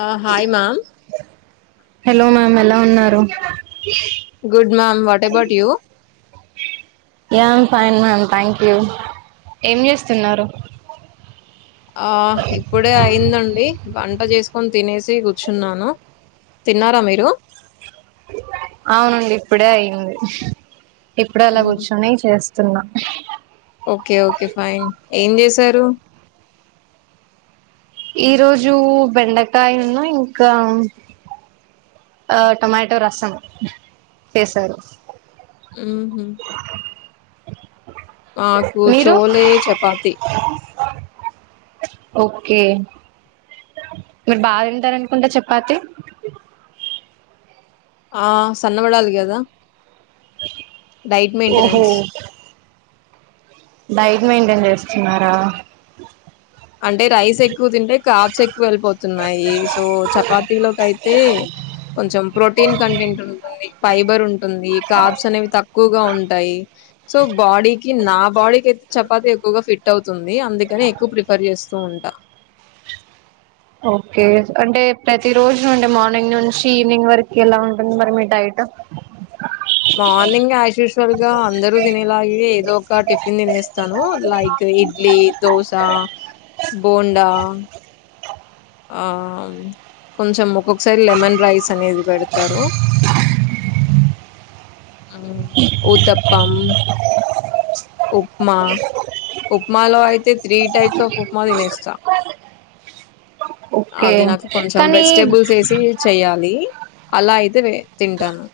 ఆ hi ma'am hello ma'am ఎలా ఉన్నారు good ma'am what about you య్య I fine ma'am thank you ఏం చేస్తున్నారు ఆ ఇప్పుడే అయ్యిందండి వంట చేసుకొని తినేసి కూర్చున్నాను తిన్నారా మీరు అవునండి ఇప్పుడే అయింది ఇప్పుడే అలా మ్మ్. కూర్చొని చేస్తున్నా ఓకే ఓకే ఫైన్ ఏం చేశారు ఈ రోజు బెండకాయ ఉన్నా ఇంకా ఆ టొమాటో రసం చేసారు మ్మ్హ్మ్. నాకు మీరు చోలే చపాతి ఓకే మీరు బాగా తింటారు అనుకుంటా చపాతి ఆ సన్నబడాలి కదా డైట్ ఓహో మెయింటెనెన్స్ డైట్ మెయింటైన్ చేస్తున్నారా అంటే రైస్ ఎక్కువ తింటే కాప్స్ ఎక్కువ వెళ్ళిపోతున్నాయి సో చపాతీలోకి అయితే కొంచెం ప్రోటీన్ కంటెంట్ ఉంటుంది ఫైబర్ ఉంటుంది కాబ్స్ అనేవి తక్కువగా ఉంటాయి సో బాడీకి నా బాడీకి అయితే చపాతి ఎక్కువగా ఫిట్ అవుతుంది అందుకని ఎక్కువ ప్రిఫ చేస్తూ ఉంటా ఓకే అంటే ప్రతి రోజు నుండి మార్నింగ్ నుంచి ఈవినింగ్ వరకు ఎలా ఉంటుంది మరి మీ డైట్ [unintelligible] మార్నింగ్ యాజ్ యూజువల్ గా అందరూ తినేలాగే ఏదో ఒక టిఫిన్ తినేస్తాను లైక్ ఇడ్లీ దోశ బోండా ఆ కొంచెం ఒక్క ఒకసారి లెమన్ రైస్ అనేది పెడతారు హు ఊతప్పం ఉప్మా ఉప్మాలో అయితే త్రీ టైప్స్ ఆఫ్ ఉప్మా తినేస్తాం ఓకే అది నాకు కొంచెం కానీ వెజిటేబుల్స్ వేసి చెయ్యాలి అలా అయితే వే తింటాను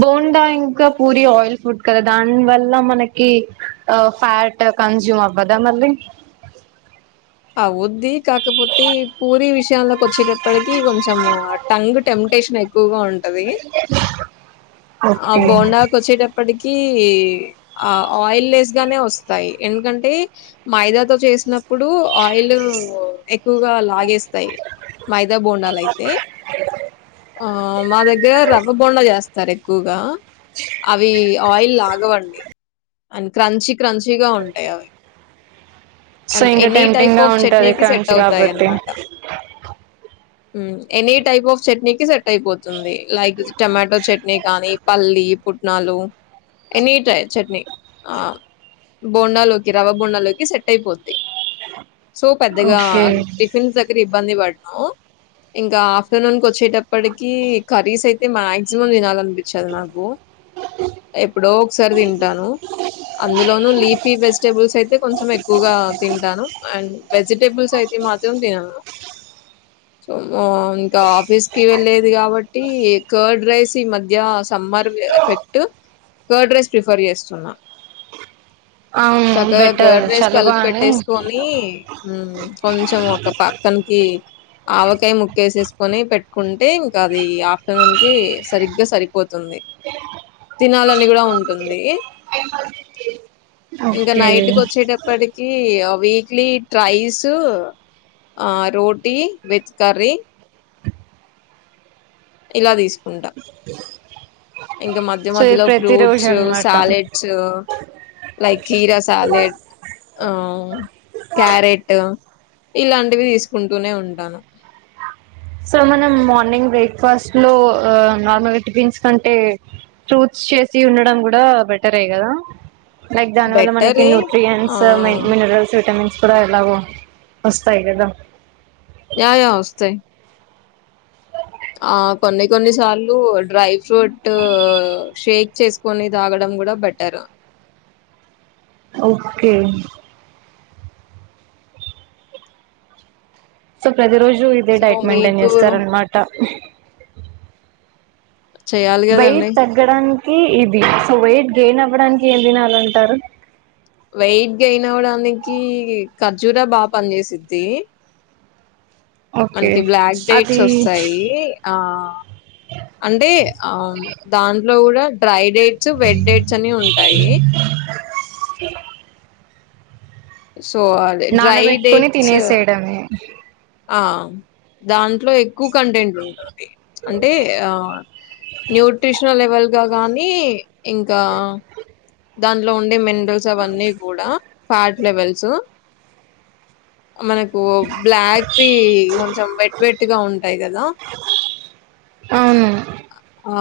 బోడా ఇంకా పూరి ఆయిల్ ఫుడ్ కదా దాని వల్ల మనకి ఆ ఫ్యాట్ కంజుం అవ్వదా మళ్ళీ అవుద్ది కాకపోతే పూరి విషయంలో వచ్చేటప్పటికి కొంచెం టంగ్ టెంటేషన్ ఎక్కువగా ఉం అది ఆ ఓకే బోండాకు వచ్చేటప్పటికి ఈ ఆయిల్నెస్ గానే వస్తాయి ఎందుకంటే మైదాతో చేసినప్పుడు ఆయిల్ ఎక్కువగా లాగేస్తాయి మై ద బోండాలు అయితే ఆ మా దగ్గర రవ్వ బొండా చేస్తారు ఎక్కువగా అవి ఆయిల్ లాగవండి అండ్ క్రంచి క్రంచిగా ఉంటాయి అవి సో అండ్ ఇంకా ఎనీ టెప్టింగ్ టైప్ గా ఆఫ్ ఉంటది చట్నీకి సెట్ క్రంచ్ కాబట్టి అవుతాయన్నమాట. ఎనీ టైప్ ఆఫ్ చట్నీకిి సెట్ అయిపోతుంది లైక్ టమాటో చట్నీ గానీ పల్లీ పుట్నాలు ఎనీ టై చట్నీ బోండాలోకి రవా బోండాలోకి సెట్ అయిపొద్ది సో పెద్దగా ఓకే టిఫిన్స్ దగ్గర ఇబ్బంది వాడ్ను ఇంకా ఆఫ్టర్నూన్ కి వచ్చేటప్పటికి కర్రీస్ అయితే మాక్సిమం తినాలన్ పించదు నాకు ఎప్పుడో ఒకసారి తింటాను అందులోను లీఫీ వెజిటెబుల్స్ అయితే కొంచెం ఎక్కువగా తింటాను అండ్ వెజిటేబుల్స్ అయితే మాత్రం తిన సో మో ఇంకా ఆఫీస్ కి వెల్లే ది కాబట్టి కర్డ్ రైస్ ఈ మధ్య summer effect curd rice prefer చేస్తున్నా అవును చక్కగా బెటర్ కర్డ్ రైస్ చలువా అని కలిపేట్టేసుకో కి కొంచెం ఉమ్ ఒక పక్కన్కి ఆవకాయ ముక్కేసేసుకొని పెట్టుకుంటే ఇంకా అది ఆఫ్టర్నూన్ కి సరిగ్గా సరిపోతుం తినాలని కూడా ఉంటుంది ఇంకా ఓకే నైటుక్ వచ్చేటప్పటికి ఇడ్లీ ట్రై స్ ఆ రోటీ వెజ్ కరీ ఇలా తీసుకుంట ఇంకా మధ్య సో ఇది మధ్యలో ప్రతి రోజు ఫ్రూట్స్ అనమాట సాలెడ్స్ లైక్ కిరా సాలెడ్ ఆ క్యారెట్ ఇలాంటివి తీసుకుంటూనే ఉంటాను సో మనం మార్నింగ్ బ్రేక్ఫాస్ట్ లో నార్మల్గా టిఫిన్స్ కంటే ఫ్రూట్స్ చేసి ఉండడం కూడా బెటరే కదా లైక్ దాని వల్ల మనకి బెటరే ఆ న్యూట్రియన్ట్స్ మినరల్స్ విటమిన్స్ ప్ర ఎలాగో వస్తాయి గదా య య వస్తయి ఆ కొన్ని కొన్ని సార్లు డ్రై ఫ్రూట్ షేక్ చేసుకొని తాగడం ఉం కూడా బెటర్ ఓకే సో ప్రతి రోజు ఇదే సో డైట్ మెయింటైన్ మీకు చేస్తారనమాట చేయాలి వెయిట్ కదండి తగ్గడాని ఇది సో వెయిట్ గెయిన్ అవ్వడానికి ఏం తినాలంటారు వెయిట్ గైన్ అవడానికి ఖర్జూరా బాగా పనిచేసిద్ది ఓకే మనకి బ్లాక్ డేట్స్ అది వస్తాయి ఆ అంటే ఆ దాంట్లో కూడా డ్రై డేట్స్ వెడ్ డేట్స్ అని ఉంటాయి మ సో అదే డ్రై నానబెట్టుకుని డేట్స్ తినేసేయడమే ఆ దాంట్లో ఎక్కువ కంటెంట్ ఉంటుం అంటే ఆ న్యూట్రిషనల్ లెవల్ ఇ గాని ఇంకా దాంట్లో ఉండే మినరల్స్ అవన్నీ కూడా ఫ్యాట్ లెవెల్స్ మనకు బ్లాక్ పి కొంచెం వెట్ వెట్గా ఉంటాయి కదా ప ఆ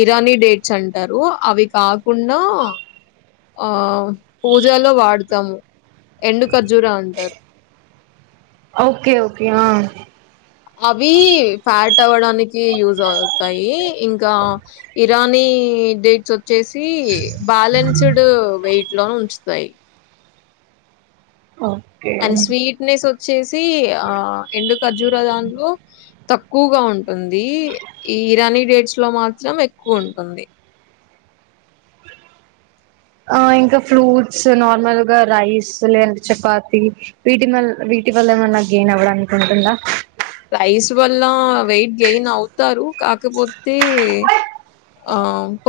ఇరానీ డేట్స్ అంటారు అవి కాకుండా ఆ పూజలో వాడతాము ఎండు ఖర్జూరా అంటారు ఓకే ఓకే అవి ఫ్యాట్ అవ్వడానికి యూజ్ అవుతాయి ఇంకా రానీ డేట్స్ వచ్చేసి బ్యాలెన్స్ వెయిట్ లో ఉంచుతాయి ఓకే అండ్ స్వీట్నెస్ వచ్చేసి ఆ ఎండు ఖర్జూర దాంలో తక్కువగా ఉంటుంది ఈ ఇరానీ డేట్స్ లో మాత్రం ఎక్కువ ఉంటుంది ఆ ఇంకా ఫ్రూట్స్ నార్మల్ గా రైస్ లేంట చపాతి వీటి మల్ వీటి వల్ల ఏమైనా గెన్ అవ్వడానికికుంటుందా రైస్ వల్ల వెయిట్ గెన్ అవుతారు కాకపోతే ఆ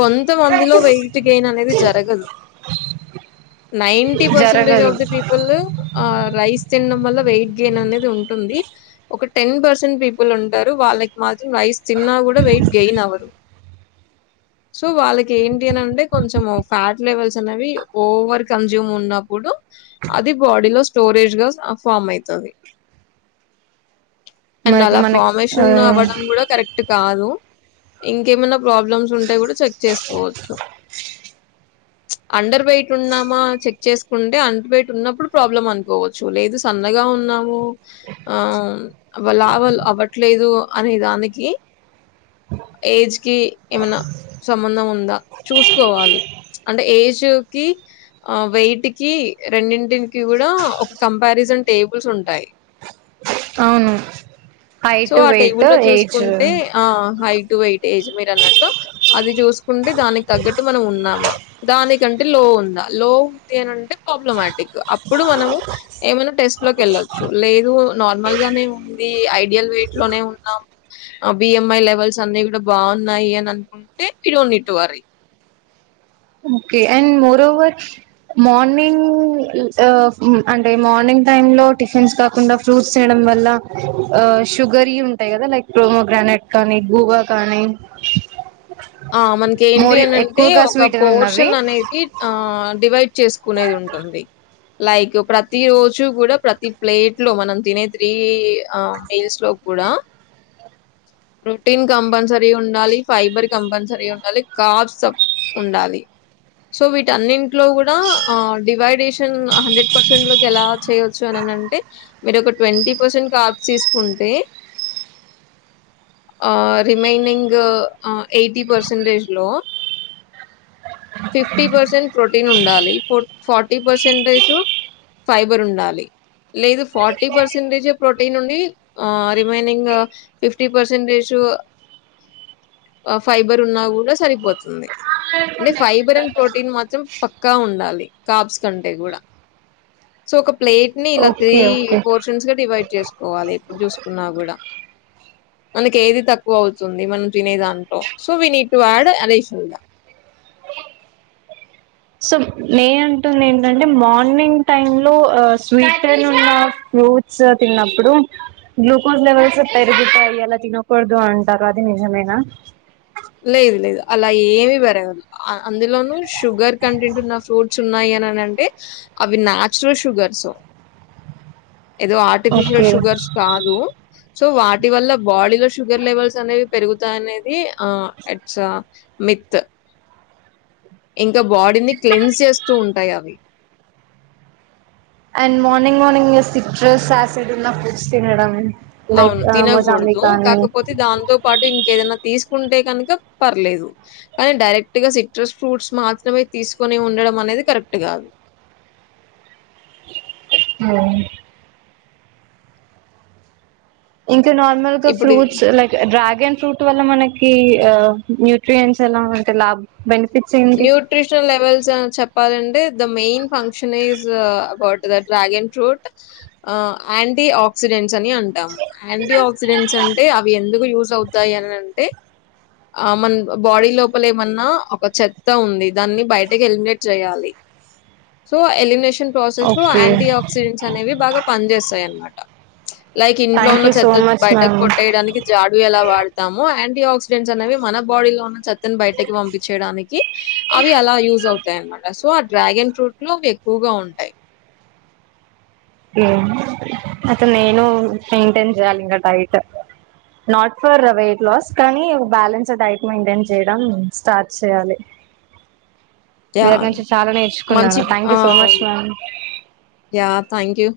కొంత మందిలో వెయిట్ గెయిన్ అనేది జరగదు [inaudible] నైంటి పర్సెంటేజ్ జరగదు ఆఫ్ ది పీపుల్అ రైస్ తిన్నడం వల్ల వెయిట్ గెన్ అనేది ఉంటుంది ఒక టెన్ పర్సెంట్ పీపుల్ ఉంటారు వాళ్ళకి మాత్రం రైస్ తిన్నా గూడా వెయిట్ గెయిన్ అవరు [inaudible] సో వాళ్ళకి ఏంటి అని అంటే కొంచెం ఫ్యాట్ లెవెల్స్ అనేవి ఓవర్ కన్జ్యూమ్ ఉన్నప్పుడు అది బాడీలో స్టోరేజ్ గా ఫామ్ అయితది [inaudible] అండ్ మరికి అలా మనకి ఆ ఫార్మేషన్ అవ్వడం గూడా కరెక్ట్ కాదు ఇంకేమైనా ప్రాబ్లమ్స్ ఉంటే గూడా చెక్ చేసుకోవచ్చు [inaudible] అండర్ వైట్ ఉన్నామా చెక్ చేసుకుంటే అండర్ వై ట్ ఉన్నప్పుడు ప్రాబ్లం అనుకోవచ్చు లేదు సన్నగా ఉన్నాము ఆ వాళ్ళ లావ్ అవ్వట్లేదు అనే దానికి ఏజ్ కి ఏమన్నా సంబంధం ఉందా చూసుకోవాలి అంటే ఏజ్ కి ఆ వెయిట్ కి రెండింటింటికి గూడా ఒక కంపారిజన్ టేబుల్స్ ఉంటాయి అవును సో హైట్ ఆ టేబు వెయిట్ లో ఏజ్ చూసుకుంటే ఆ హైట్ టు ఎయిట్ ఏజ్ మీరు అన్నట్టు అది చూసుకుంటే దానికి తగ్గట్టు మనం ఉన్నామా దానికంటే లో ఉందా లో ఉందింటే ప్రాబ్లమాటిక్ అప్పుడు మనము ఏమైనా టెస్ట్ లోకి ఎళ్ళొచ్చు లే లేదు నార్మల్గానే ఐడియల్ వయిట్ లోనే ఉన్నాము బిఎంఐ లెవెల్స్ అన్ని కూడా బాగున్నాయి అని అనుకుంటు ట్టే హేనోటవరి ఓకే అండ్ మోరోవర్ మార్నింగ్ అంటే మార్నింగ్ టైమ్ లో టిఫిన్స్ కాకుండా ఫ్రూట్స్ చేయడం వల్ల ఆ షుగర్ ఇ ఉంటాయి కదా లైక్ ప్రోమోగ్రానైట్ కానీ గూవా కానీ ఆ మనకి ఏంటి మోరి అనింటే ఎక్కువగా ఒక స్వీట్ ఉన్నవి పోర్షన్ అనేది ఆ డివైడ్ చేసుకునేది ఉంటుంది లైక్ ప్రతి రోజు గూడా ప్రతి ప్లేట్ లో మనం తినే త్రీ మీల్స్ లో గూడా [inaudible] ప్రోటీన్ కంపల్సరీ ఉండాలి ఫైబర్ కంపల్సరీ ఉండాలి కాబ్స్ ప్ ఉండాలి సో వీట అన్నింట్లో గూడా ఆ డివైడేషన్ హండ్రెడ్ పర్సెంట్ లోకి ఎలా చేయొచ్చు అని అంటే మీరు ఒక ట్వంటీ పర్సెంట్ కాబ్స్ తీసుకుంటే [inaudible] ఆ రిమైనింగ్ అ ఎయిటీ పర్సెంటేజ్ లో ఫిఫ్టీ పర్సెంట్ ప్రోటీన్ ఉండాలి ఫో ఫార్టీ పర్సెంట్జు ఫైబర్ ఉండాలి లేదు ఫార్టీ పర్సెంటేజ్ ప్రోటీన్ ఉండి ఆ రిమైనింగ్ ఫిఫ్టీ పర్సెంటేజ్ టు [inaudible] ఆ ఫైబర్ ఉన్నా గూడా సరిపోతుంది అంటే ఫైబర్ అండ్ ప్రోటీన్ మాత్రం పక్కా ఉండాలి కాబ్స్ కంటే గూడా సో ఒక ప్లేట్ ని ఇలా త్రీ ఓకే ఓకే పోర్షన్స్ గా డివైడ్ చేసుకోవాలి ఎప్పుడు చూసుకున్నా కూడా మనకి ఏది తక్కువ అవుతుంది మనం తినేదిాంత so we need to add అదే సుంద సో నే అంటుంది ఏంటంటే మార్నింగ్ టైమ్ లో ఆ స్వీట్న్ ఉన్న ఫ్రూట్స్ తిన్నప్పుడు గ్లూకోజ్ లెవెల్స్ పెరుగుతాయి అలా తినకూడదు అంటారు అది నిజమేనా లేదు లేదు అలా ఏమి పెరగదు అందులోను షుగర్ కంటెంట్ ఉన్న ఫ్రూట్స్ ఉన్నాయి ఉనాయి అంటే అవి నాచురల్ షుగర్స్ ఏదో ఆర్టిఫిషియల్ ఓకే షుగర్స్ కాదు సో వాటి వల్ల బాడీ లో షుగర్ లెవెల్స్ అనేవి పెరుగుతాయి అనేది ఆ ఇట్స్ ఏ మిత్ ఇంకా బాడీని క్క్లీన్స్ చేస్తూ ఉంటాయి అవి and morning morning citrus acid foods తినడం లైక్ అవును మొజాంబి తినకూడదు కానీ కాకపోతే దాంతో పాటు ఇంకా ఏదన్నా తీసుకుంటే కనుక పర్లేదు కానీ డైరెక్ట్ గా సిట్రస్ ఫ్రూట్స్ మాత్రమే తీసుకు అని ఉండడం అనేది కరెక్ట్ కాదు హ్మ్ ఇంకా నార్మల్ గా ఇప్పుడు ఫ్రూట్స్ లైక్ డ్రాగన్ ఫ్రూట్ వల్ల మనకి కి ఆ న్యూట్రియన్స్ ఎలా ఉంటే లాభ బెనిఫ్ న్యూట్రిషనల్ లెవెల్స్ చెప్ప చెప్పాలంటె the main function is about the dragon fruit ఆ అండ్ యాంటీ ఆక్సిడెంట్స్ అని అంటాం యాంటీ ఆక్సిడెంట్స్ అంటే అవి ఎందుకు యూజ్ అవుతాయి అని అంటే ఆ మన బాడీ లోపల ఏమన్నా ఒక చేత్ త్త ఉంది దాన్ని బయటకి ఎలిమినేట్ చేయాలి సో ఎలిమినేషన్ ప్రాసెస్ లో ఓకే యాంటీ ఆక్సిడెంట్స్ అనేవి బాగా పని చేేస్తాయి అనమాట లైక్ ఇంట్లో థ్యాంక్ ఉన్న యూ సో చెత్త మచ్ బయటకు మ్యామ్ కొట్టేయడానికి జాడు ఎలా వాడ తామో యాంటీ ఆక్సిడెంట్స్ అనేవి మన బాడీ లో ఉన్న చెత్తని బయటకి పంపించయడానికి అవి అలా యూజ్ అవుతాయి అన్నమాట సో ఆ డ్రాగన్ ఫ్రూట్లలో అవి ఎక్కువగా ఉంటాయి అ అట్లా నేను మెయింటయిన్ చేయాలి ఇంకా diet not for weight loss కానీ బ్యాలెన్స్ డైట్ మెయింటైన్ చేయడం స్టార్ట్ చేయాలి మీ యాహ్! నుంచి చాలా మంచి నేర్చుకున్నాను thank you so much ma'am thank you